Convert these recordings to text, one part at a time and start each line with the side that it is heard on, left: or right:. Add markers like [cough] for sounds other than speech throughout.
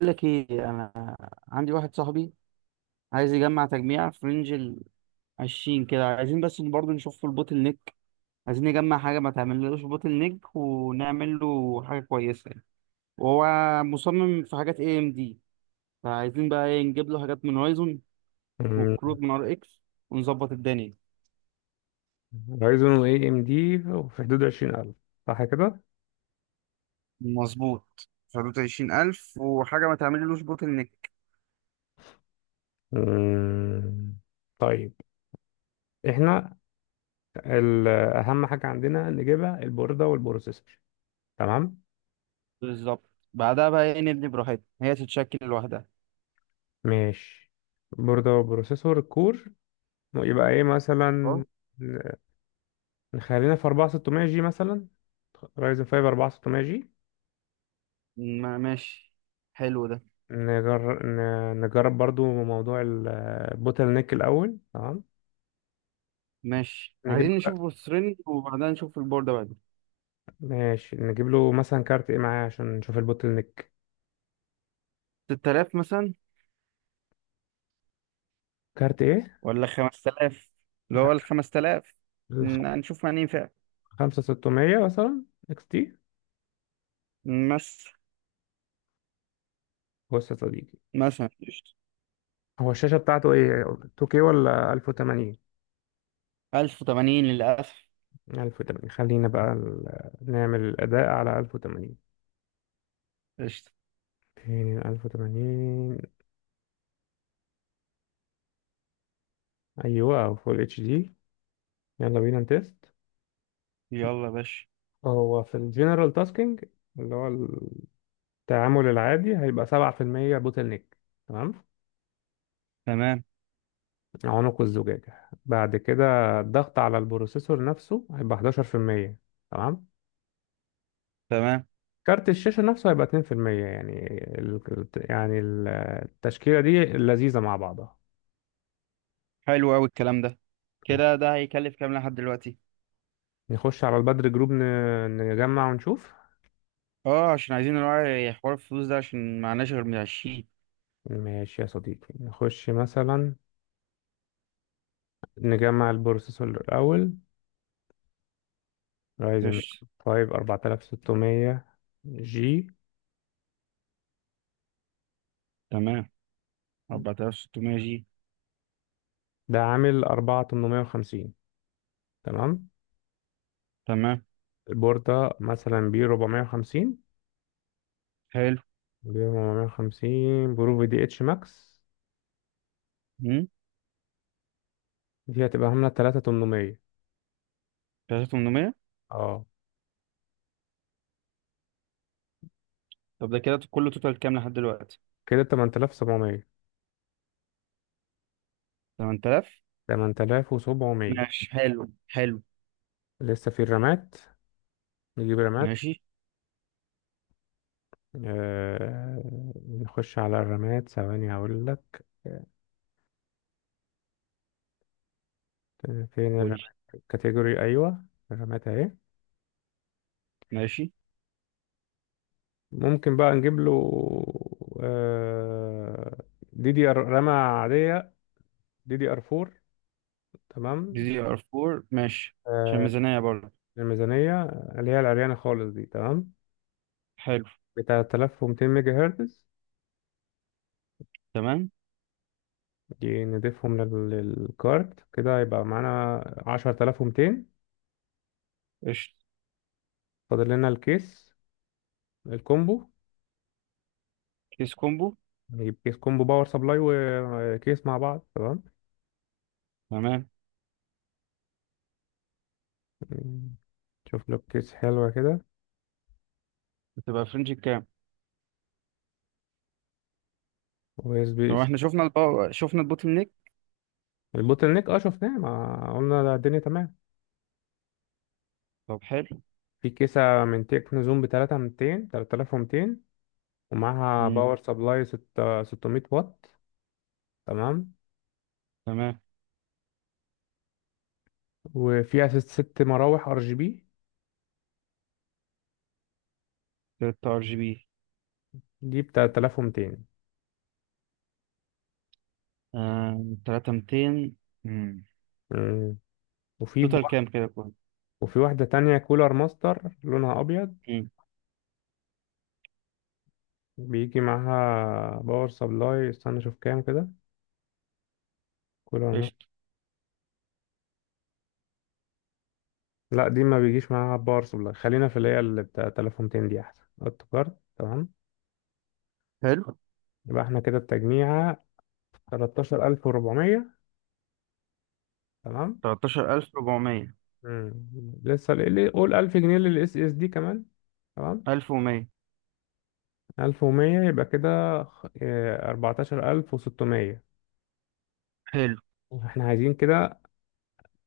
right: بقول لك ايه، انا عندي واحد صاحبي عايز يجمع تجميع في رينج ال 20 كده، عايزين بس برضه نشوف في البوتل نيك. عايزين نجمع حاجه ما تعملوش بوتل نيك ونعمل له حاجه كويسه يعني. وهو مصمم في حاجات اي ام دي، فعايزين بقى ايه، نجيب له حاجات من هورايزون
left: مم،
right: وكروت من ار اكس ونظبط الدنيا.
left: رايزون اي ام دي في حدود 20,000، صح كده؟
right: مظبوط، في حدود 20 ألف وحاجة ما تعمللوش بوتل نيك.
left: مم، طيب. احنا أهم حاجة عندنا نجيبها البوردة والبروسيسور، تمام؟
right: بالظبط، بعدها بقى ايه، نبني براحتنا، هي تتشكل لوحدها.
left: ماشي. بوردة وبروسيسور الكور. يبقى ايه
right: اه.
left: مثلا؟ نخلينا في 4600 جي مثلا. رايزن 5 4600 جي.
right: ماشي. حلو ده.
left: نجرب نجرب برضو موضوع البوتل نيك الأول، تمام؟
right: ماشي،
left: نجيب
right: عايزين
left: له
right: نشوف بورسرينج وبعدها نشوف البوردة بعدين.
left: ماشي، نجيب له مثلا كارت ايه معاه عشان نشوف البوتل نيك.
right: 6000 مثلا،
left: كارت ايه؟
right: ولا 5000، اللي هو ال 5000.
left: الخ-
right: هنشوف مع مين فعلا.
left: خمسة ستمية مثلا، اكس تي.
right: مثلا.
left: بص يا صديقي،
right: مثلا، قشطة.
left: هو الشاشة بتاعته ايه، 2K ولا 1080؟
right: 1080 للأسف.
left: 1080. خلينا بقى نعمل الأداء على 1080.
right: قشطة.
left: فين ال 1080؟ أيوة، أو فول اتش دي. يلا بينا نتست.
right: يلا يا باشا.
left: هو في الجنرال تاسكينج، اللي هو التعامل العادي، هيبقى 7% بوتل نيك، تمام.
right: تمام.
left: عنق الزجاجة بعد كده، الضغط على البروسيسور نفسه، هيبقى 11%، تمام.
right: تمام،
left: كارت الشاشة نفسه هيبقى 2%. يعني ال... يعني ال- التشكيلة دي لذيذة مع بعضها.
right: حلو أوي الكلام ده. كده ده هيكلف كام لحد دلوقتي؟
left: نخش على البدر جروب، نجمع ونشوف.
right: اه، عشان عايزين نراعي حوار الفلوس ده عشان معناش غير من عشرين.
left: ماشي يا صديقي، نخش مثلا، نجمع البروسيسور الأول. رايزن
right: قشطة.
left: 5 4600 جي.
right: تمام. 4600 جي.
left: ده عامل 4850، تمام.
right: تمام.
left: البوردة مثلا
right: حلو.
left: بي 450 برو في دي اتش ماكس.
right: امم
left: دي هتبقى عاملة 3800.
right: 3800.
left: اه،
right: طب ده كده كله توتال كام لحد دلوقتي؟
left: كده
right: 8000.
left: 8700.
right: ماشي، حلو حلو.
left: لسه في الرامات. نجيب رامات.
right: ماشي.
left: آه... نخش على الرامات ثواني هقول لك. فين
right: قول.
left: الرامات؟ كاتيجوري، ايوه. الرامات اهي.
right: ماشي.
left: ممكن بقى نجيب له، آه... دي دي ار، رامة عادية، دي دي ار 4،
right: دي
left: تمام.
right: دي ار 4، ماشي. عشان
left: آه...
right: ميزانية برضه.
left: الميزانية، اللي هي العريانة خالص دي، تمام.
right: حلو.
left: بتاع 3200 ميجا هرتز.
right: تمام.
left: دي نضيفهم للكارت، كده يبقى معانا 10,200.
right: قشطة.
left: فاضل لنا الكيس، الكومبو.
right: كيس كومبو.
left: نجيب كيس كومبو، باور سبلاي وكيس مع بعض، تمام.
right: تمام.
left: شوف له كيس حلوة كده،
right: بتبقى فرنج كام؟
left: و اس بي
right: طب
left: سي.
right: احنا شفنا الباور، شفنا البوتل نيك.
left: البوتل نيك اه شفناه، ما قلنا ده الدنيا تمام.
right: طب حلو.
left: في كيسة من تكنو زوم بتلاتة ميتين تلاتة آلاف ومتين، ومعاها
right: مم.
left: باور سبلاي 600 واط، تمام.
right: تمام.
left: وفيها ست ست مراوح ار جي بي.
right: 3 ار جي بي.
left: دي بتلاتة آلاف ومتين.
right: 3200.
left: مم. وفي
right: توتال كام كده كله؟
left: وفي واحدة تانية كولر ماستر، لونها أبيض،
right: مم.
left: بيجي معاها باور سبلاي. استنى أشوف كام كده. كولر ماستر.
right: قشطة.
left: لا، دي ما بيجيش معاها باور سبلاي. خلينا في اللي هي اللي بتاع 3200، دي أحسن، هوت كارد، تمام.
right: حلو.
left: يبقى احنا كده التجميعة 13,400، تمام.
right: 13400.
left: مم. لسه اللي قول 1000 جنيه للإس إس دي كمان، تمام.
right: 1100.
left: 1100. يبقى كده 14,600.
right: حلو.
left: احنا عايزين كده.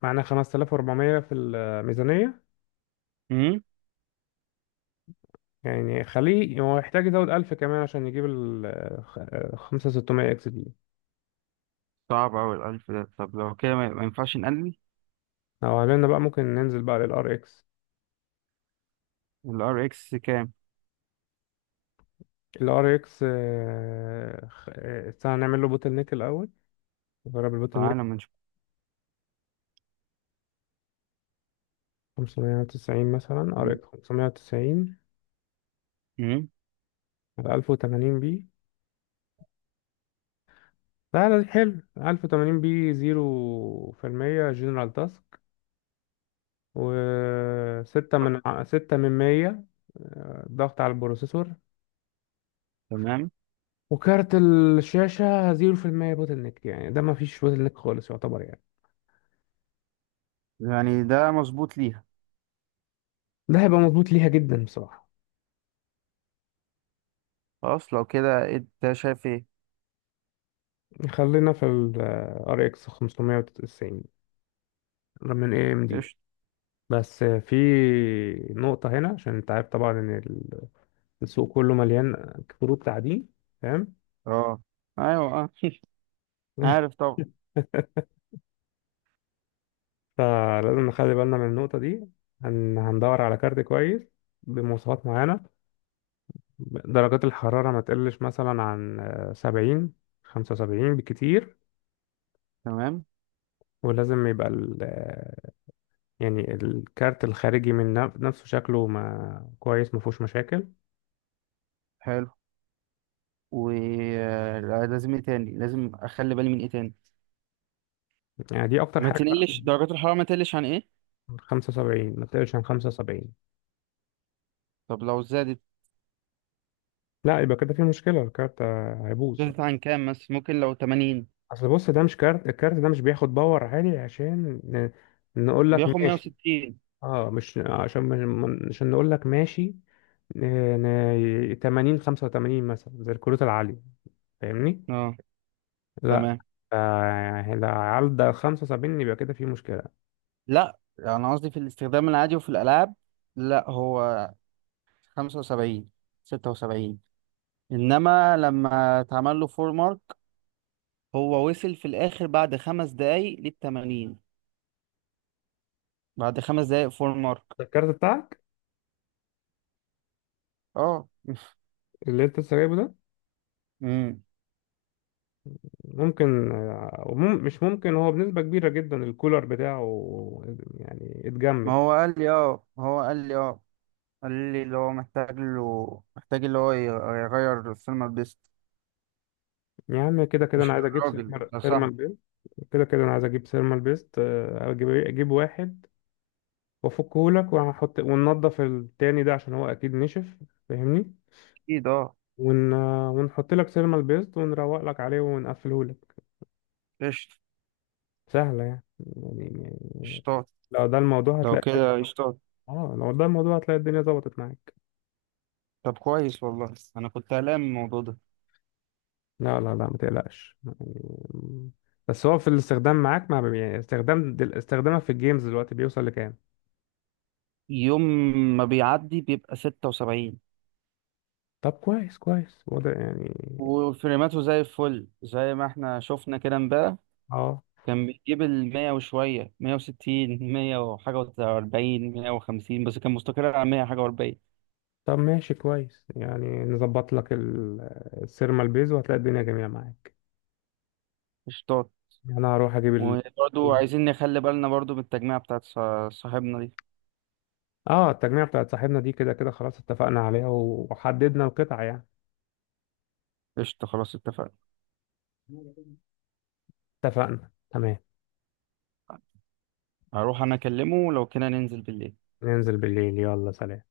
left: معانا 5,400 في الميزانية.
right: مم.
left: يعني خليه، هو يحتاج يزود 1000 كمان عشان يجيب ال 5600 اكس دي.
right: صعب أوي الألف ده، طب لو كده ما ينفعش نقلل.
left: لو عملنا بقى ممكن ننزل بقى للار اكس.
right: الار اكس كام؟
left: الار اكس، استنى نعمل له بوتل نيك الاول. نجرب البوتل نيك.
right: فانا من.
left: 590 مثلا، ار اكس 590،
right: امم.
left: على 1080 بي. لا لا، حلو. 1080 بي، 0% جنرال تاسك. و 6 من 6 من 100 ضغط على البروسيسور.
right: تمام.
left: وكارت الشاشة 0% بوتل نيك، يعني ده ما فيش بوتل نيك خالص يعتبر يعني.
right: يعني ده مظبوط ليها.
left: ده هيبقى مظبوط ليها جدا بصراحة.
right: خلاص، لو كده انت شايف ايه؟
left: خلينا في ال RX 590 من AMD.
right: قشطة.
left: بس في نقطة هنا، عشان انت عارف طبعا ان السوق كله مليان كروت تعدين، فاهم؟
right: اه. ايوه اه. [laughs] عارف طبعا.
left: [laughs] فلازم نخلي بالنا من النقطة دي. هندور على كارت كويس بمواصفات معينة. درجات الحرارة ما تقلش مثلا عن 70، 75 بالكتير.
right: تمام.
left: ولازم يبقى يعني الكارت الخارجي من نفسه شكله ما كويس، ما فيهوش مشاكل.
right: حلو. ولازم ايه تاني، لازم اخلي بالي من ايه تاني؟
left: يعني دي اكتر
right: ما
left: حاجه بقى.
right: تقلش درجات الحرارة، ما تقلش عن ايه؟
left: 75. ما تقلش عن 75،
right: طب لو زادت.
left: لا يبقى كده في مشكله. الكارت هيبوظ.
right: زادت عن كام بس؟ ممكن لو 80؟
left: اصل بص، ده مش كارت، الكارت ده مش بياخد باور عالي عشان نقول لك
right: بياخد
left: ماشي.
right: 160.
left: اه مش عشان عشان نقول لك ماشي ن- 80، 85 مثلا، زي الكروت العاليه، فاهمني؟
right: اه.
left: لا.
right: تمام.
left: يعني لو عدى 75 يبقى كده في مشكله.
right: لا انا قصدي في الاستخدام العادي وفي الالعاب. لا هو 75، 76. انما لما اتعمل له فور مارك، هو وصل في الاخر بعد 5 دقايق للتمانين. بعد خمس دقايق فور مارك.
left: ده الكارت بتاعك،
right: اه.
left: اللي انت لسه جايبه ده؟
right: امم.
left: ممكن مش ممكن. هو بنسبة كبيرة جدا الكولر بتاعه يعني
right: ما
left: اتجمد.
right: هو قال لي اه، ما هو قال لي اه، قال لي اللي هو محتاج له، محتاج اللي هو يغير السينما بيست.
left: يا عم، كده كده انا
right: مش
left: عايز اجيب
right: الراجل ده
left: سيرمال
right: صاحبي.
left: بيست. كده كده انا عايز اجيب سيرمال بيست. اجيب إيه؟ اجيب واحد وافكه لك، وهحط وننضف التاني ده، عشان هو اكيد نشف، فاهمني؟
right: اكيد اه.
left: ون... آه، ونحط لك سيرمال بيست، ونروق لك عليه، ونقفله لك.
right: قشطة.
left: سهلة يعني يعني.
right: قشطات.
left: لو ده الموضوع
right: لو
left: هتلاقي الدنيا.
right: كده قشطات.
left: اه لو ده الموضوع هتلاقي الدنيا ظبطت معاك.
right: طب كويس والله، انا كنت قلقان من الموضوع ده.
left: لا لا لا، ما تقلقش يعني. بس هو في الاستخدام معاك، مع يعني استخدامك في الجيمز دلوقتي بيوصل لكام؟
right: يوم ما بيعدي بيبقى 76.
left: طب كويس، كويس وضع يعني.
right: وفريماته زي الفل، زي ما احنا شفنا كده امبارح.
left: اه.
right: كان بيجيب المية وشوية، 160، مية وحاجة وأربعين، 150، بس كان مستقر على مية حاجة وأربعين.
left: طب ماشي كويس يعني. نظبط لك السيرمال بيز وهتلاقي الدنيا جميلة معاك.
right: قشطات.
left: يعني انا هروح اجيب
right: وبرضو عايزين نخلي بالنا برضو من التجميعة بتاعت صاحبنا دي.
left: اه التجميع بتاعت صاحبنا دي كده كده خلاص اتفقنا عليها وحددنا القطع يعني.
right: قشطة، خلاص اتفقنا.
left: اتفقنا تمام.
right: هروح أنا أكلمه لو كنا ننزل بالليل.
left: ننزل بالليل. يلا سلام.